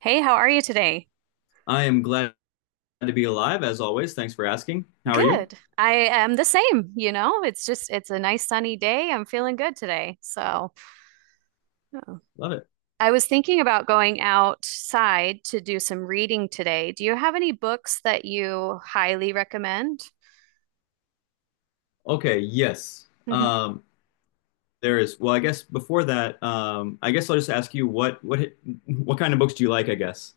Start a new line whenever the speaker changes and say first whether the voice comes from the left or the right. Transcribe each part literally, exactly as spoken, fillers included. right: Hey, how are you today?
left: I am glad to be alive, as always. Thanks for asking. How are you?
right: Good. I am the same, you know. It's just it's a nice sunny day. I'm feeling good today. So, oh.
left: Love it.
right: I was thinking about going outside to do some reading today. Do you have any books that you highly recommend?
left: Okay, yes. Um, there is. Well, I guess before that, um, I guess I'll just ask you what what what kind of books do you like, I guess.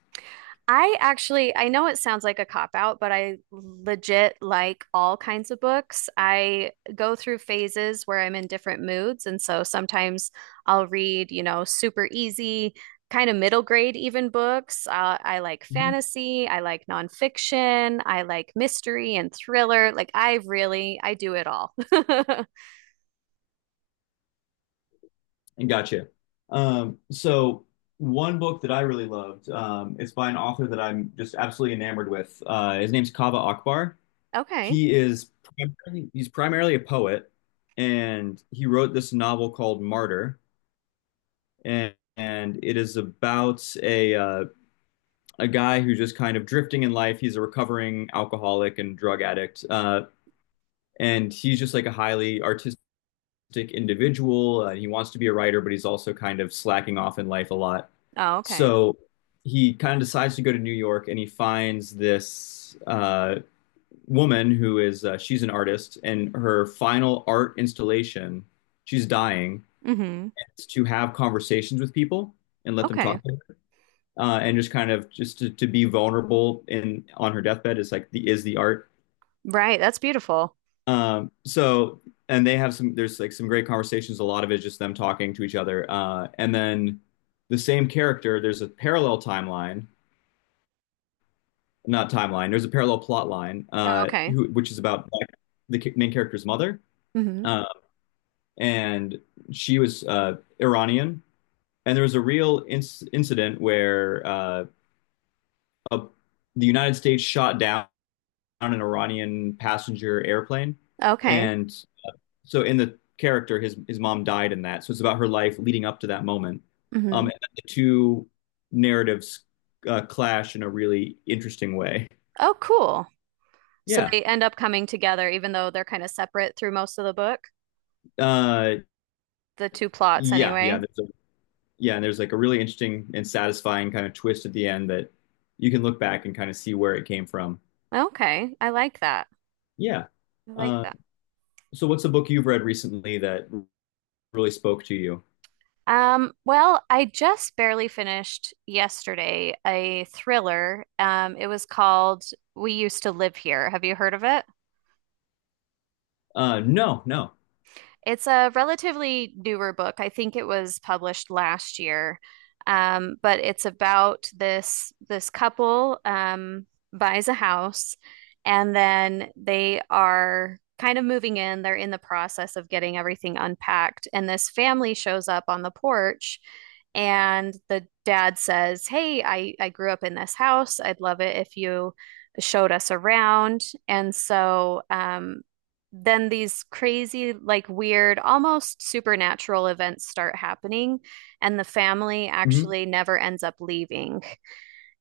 right: I actually, I know it sounds like a cop out, but I legit like all kinds of books. I go through phases where I'm in different moods. And so sometimes I'll read, you know, super easy, kind of middle grade even books. Uh, I like
left: Mhm.
right: fantasy. I like nonfiction. I like mystery and thriller. Like I really, I do it all.
left: And gotcha. Um, so one book that I really loved, um, it's by an author that I'm just absolutely enamored with. Uh, his name's Kaveh Akbar.
right: Okay.
left: He is primarily, he's primarily a poet, and he wrote this novel called Martyr. and, and it is about a uh, a guy who's just kind of drifting in life. He's a recovering alcoholic and drug addict, uh, and he's just like a highly artistic individual. Uh, he wants to be a writer, but he's also kind of slacking off in life a lot.
right: Oh, okay.
left: So he kind of decides to go to New York, and he finds this uh, woman who is uh, she's an artist, and her final art installation, she's dying,
right: Hmm.
left: is to have conversations with people and let them
right: Okay.
left: talk to uh, and just kind of just to, to be vulnerable in on her deathbed is like the is the art.
right: Right. That's beautiful.
left: Um, so and they have some there's like some great conversations. A lot of it is just them talking to each other. Uh, and then the same character, there's a parallel timeline, not timeline. There's a parallel plot line,
right: Yeah,
left: uh,
right: okay.
left: who, which is about the main character's mother,
right: Hmm.
left: uh, and she was uh, Iranian. And there was a real inc- incident where uh, a, the United States shot down on an Iranian passenger airplane.
right: Okay.
left: And so in the character, his his mom died in that. So it's about her life leading up to that moment. Um, and
right: Hmm.
left: the two narratives uh, clash in a really interesting way.
right: Oh, cool. So
left: Yeah.
right: they end up coming together, even though they're kind of separate through most of the book,
left: Uh,
right: the two plots
left: yeah, yeah.
right: anyway.
left: There's a, yeah, and there's like a really interesting and satisfying kind of twist at the end that you can look back and kind of see where it came from.
right: Okay, I like that.
left: Yeah.
right: I like
left: Uh,
right: that.
left: so what's a book you've read recently that really spoke to you?
right: Um, well, I just barely finished yesterday a thriller. Um, it was called We Used to Live Here. Have you heard of it?
left: Uh, no, no.
right: It's a relatively newer book. I think it was published last year. Um, but it's about this this couple um, buys a house and then they are kind of moving in. They're in the process of getting everything unpacked. And this family shows up on the porch and the dad says, "Hey, I I grew up in this house. I'd love it if you showed us around." And so um then these crazy, like weird, almost supernatural events start happening, and the family
left: Hmm.
right: actually never ends up leaving.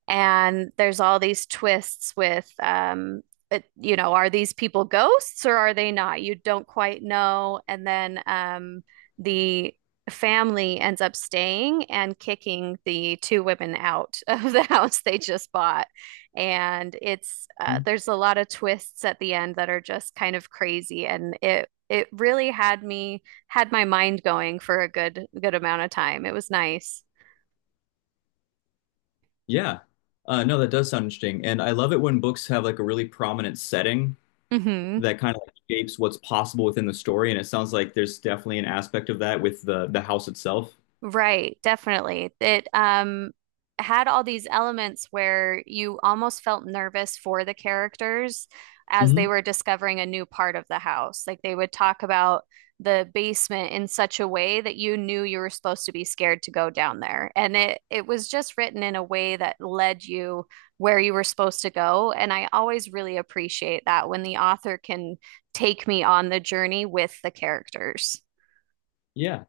right: And there's all these twists with, um, it, you know, are these people ghosts or are they not? You don't quite know. And then um, the family ends up staying and kicking the two women out of the house they just bought. And it's uh, there's a lot of twists at the end that are just kind of crazy, and it it really had me had my mind going for a good good amount of time. It was nice.
left: Yeah. Uh, no, that does sound interesting. And I love it when books have like a really prominent setting
right: Hmm.
left: that kind of like shapes what's possible within the story. And it sounds like there's definitely an aspect of that with the the house itself.
right: Right, definitely. It um had all these elements where you almost felt nervous for the characters as they
left: Hmm.
right: were discovering a new part of the house. Like they would talk about the basement in such a way that you knew you were supposed to be scared to go down there. And it it was just written in a way that led you where you were supposed to go. And I always really appreciate that when the author can take me on the journey with the characters.
left: Yeah.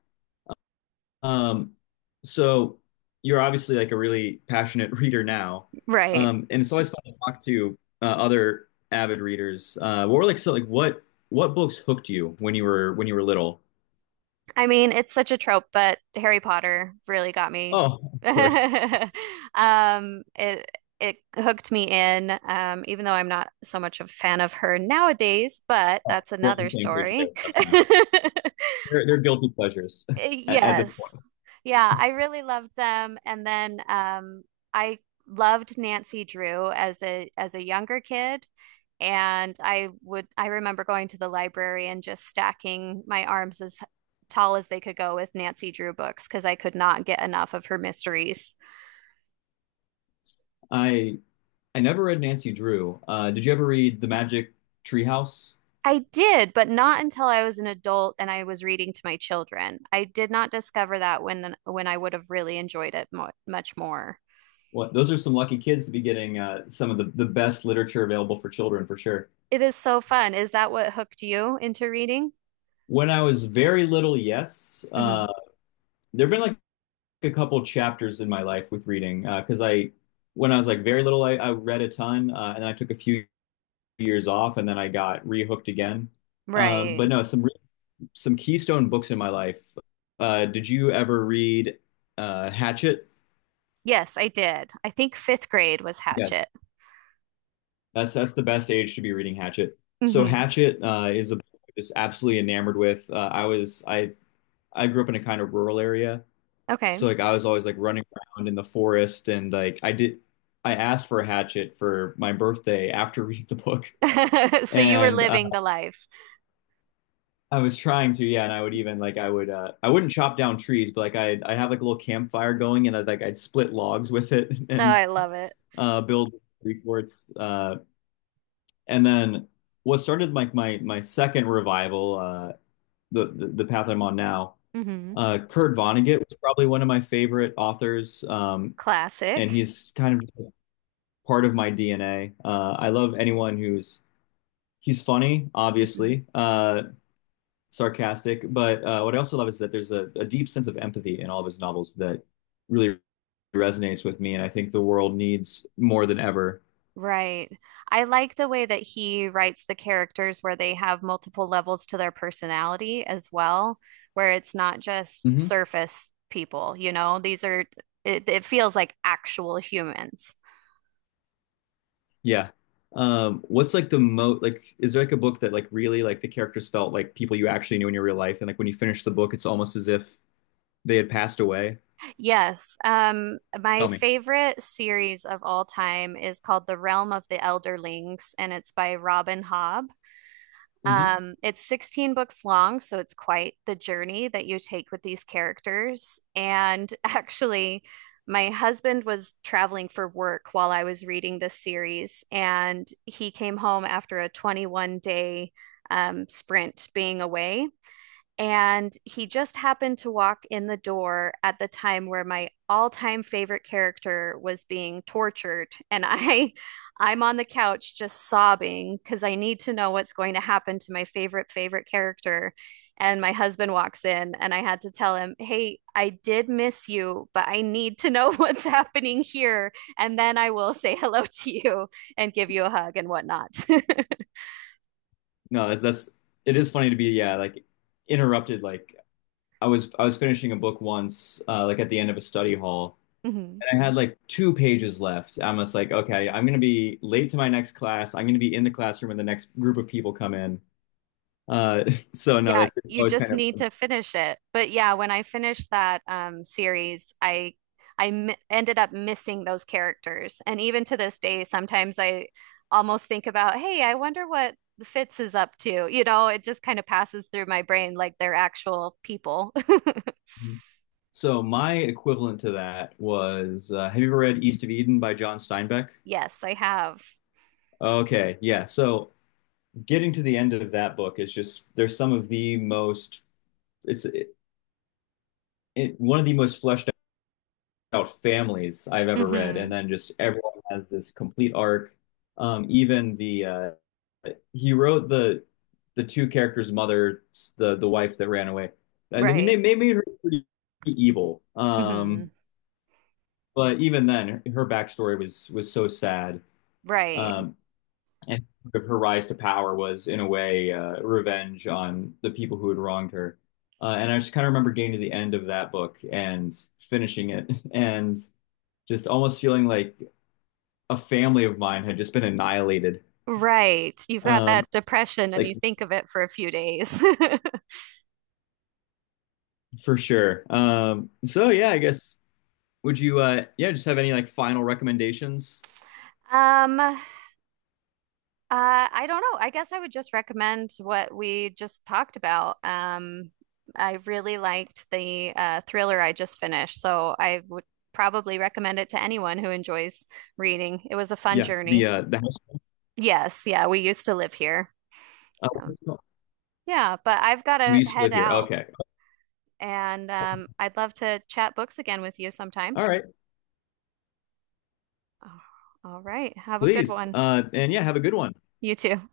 left: Um, so you're obviously like a really passionate reader now.
right: Right.
left: Um, and it's always fun to talk to uh, other avid readers. Uh, what were like so like what what books hooked you when you were when you were little?
right: I mean, it's such a trope, but Harry Potter really got me.
left: Oh, of course.
right: Um, it it hooked me in, um, even though I'm not so much a fan of her nowadays, but
left: Oh,
right: that's
left: we're on the
right: another
left: same page there.
right: story.
left: They're, they're guilty pleasures at, at this
right: Yes.
left: point.
right: Yeah, I really loved them. And then um, I loved Nancy Drew as a as a younger kid. And I would, I remember going to the library and just stacking my arms as tall as they could go with Nancy Drew books because I could not get enough of her mysteries.
left: I I never read Nancy Drew. Uh, did you ever read The Magic Treehouse?
right: I did, but not until I was an adult and I was reading to my children. I did not discover that when when I would have really enjoyed it mo much more.
left: What, those are some lucky kids to be getting uh, some of the, the best literature available for children for sure.
right: It is so fun. Is that what hooked you into reading?
left: When I was very little, yes, uh,
right: Hmm.
left: there've been like a couple chapters in my life with reading because uh, I when I was like very little, I, I read a ton uh, and I took a few years off and then I got rehooked again. Um, but
right: Right.
left: no, some some keystone books in my life. Uh, did you ever read uh, Hatchet?
right: Yes, I did. I think fifth grade was
left: Yeah,
right: Hatchet.
left: that's that's the best age to be reading Hatchet. So
right: Hmm.
left: Hatchet uh, is a book I'm just absolutely enamored with. Uh, I was I I grew up in a kind of rural area,
right: Okay.
left: so like I was always like running around in the forest, and like I did I asked for a Hatchet for my birthday after reading the book,
right: So you were
left: and uh,
right: living the life.
left: I was trying to yeah, and I would even like I would uh, I wouldn't chop down trees, but like I I have like a little campfire going, and I'd like I'd split logs with it
right: Oh,
left: and
right: I love it.
left: uh, build three forts. Uh, and then What started like my my second revival, uh, the, the the path I'm on now.
right: Hmm.
left: Uh, Kurt Vonnegut was probably one of my favorite authors, um, and
right: Classic.
left: he's kind of part of my D N A. Uh, I love anyone who's He's funny,
right: Mhm.
left: obviously, uh, sarcastic, but uh, what I also love is that there's a, a deep sense of empathy in all of his novels that really resonates with me, and I think the world needs more than ever.
right: Right. I like the way that he writes the characters where they have multiple levels to their personality as well, where it's not just
left: Mhm.
right: surface people, you know, these are, it, it feels like actual humans.
left: Yeah. Um, what's like the most like Is there like a book that like really like the characters felt like people you actually knew in your real life, and like when you finish the book it's almost as if they had passed away?
right: Yes. Um, my
left: Tell me.
right: favorite series of all time is called The Realm of the Elderlings, and it's by Robin Hobb.
left: Hmm.
right: Um, it's sixteen books long, so it's quite the journey that you take with these characters. And actually, my husband was traveling for work while I was reading this series, and he came home after a twenty-one day um, sprint being away. And he just happened to walk in the door at the time where my all-time favorite character was being tortured. And I I'm on the couch just sobbing because I need to know what's going to happen to my favorite favorite character. And my husband walks in and I had to tell him, "Hey, I did miss you, but I need to know what's happening here, and then I will say hello to you and give you a hug and whatnot."
left: No, that's that's it is funny to be yeah, like interrupted. like I was I was finishing a book once uh like at the end of a study hall,
right: Mhm.
left: and I had like two pages left. I'm just like, okay, I'm gonna be late to my next class. I'm gonna be in the classroom when the next group of people come in. Uh, so no,
right: Yeah,
left: that's it's
right: you
left: always
right: just
left: kind of
right: need to finish it. But yeah, when I finished that um, series, I I m ended up missing those characters, and even to this day, sometimes I almost think about, hey, I wonder what Fitz is up to. You know, it just kind of passes through my brain like they're actual people.
left: So my equivalent to that was uh, have you ever read East of Eden by John Steinbeck?
right: Yes, I have.
left: Okay, yeah. So getting to the end of that book is just there's some of the most it's it, it, one of the most fleshed out families I've ever read, and
right: Hmm.
left: then just everyone has this complete arc. Um, even the uh, he wrote the the two characters' mother, the the wife that ran away. I mean, they
right: Right.
left: they made her pretty evil.
right: Hmm.
left: Um, but even then, her backstory was was so sad.
right: Right.
left: Um, and sort of her rise to power was, in a way, uh, revenge on the people who had wronged her. Uh, and I just kind of remember getting to the end of that book and finishing it, and just almost feeling like a family of mine had just been annihilated.
right: Right. You've got
left: Um,
right: that depression, and
left: like
right: you think of it for a few days.
left: for sure. Um, so yeah, I guess would you uh yeah, just have any like final recommendations?
right: Um, Uh, I don't know. I guess I would just recommend what we just talked about. Um, I really liked the uh, thriller I just finished, so I would probably recommend it to anyone who enjoys reading. It was a fun
left: Yeah, the
right: journey.
left: uh the house
right: Yes, yeah, we used to live here. Um,
left: uh,
right: yeah, but I've got
left: we
right: to
left: used to
right: head
left: live here.
right: out,
left: Okay.
right: and um, I'd love to chat books again with you sometime.
left: All right,
right: Oh, all right, have a good
left: please.
right: one.
left: Uh and Yeah, have a good one.
right: You too.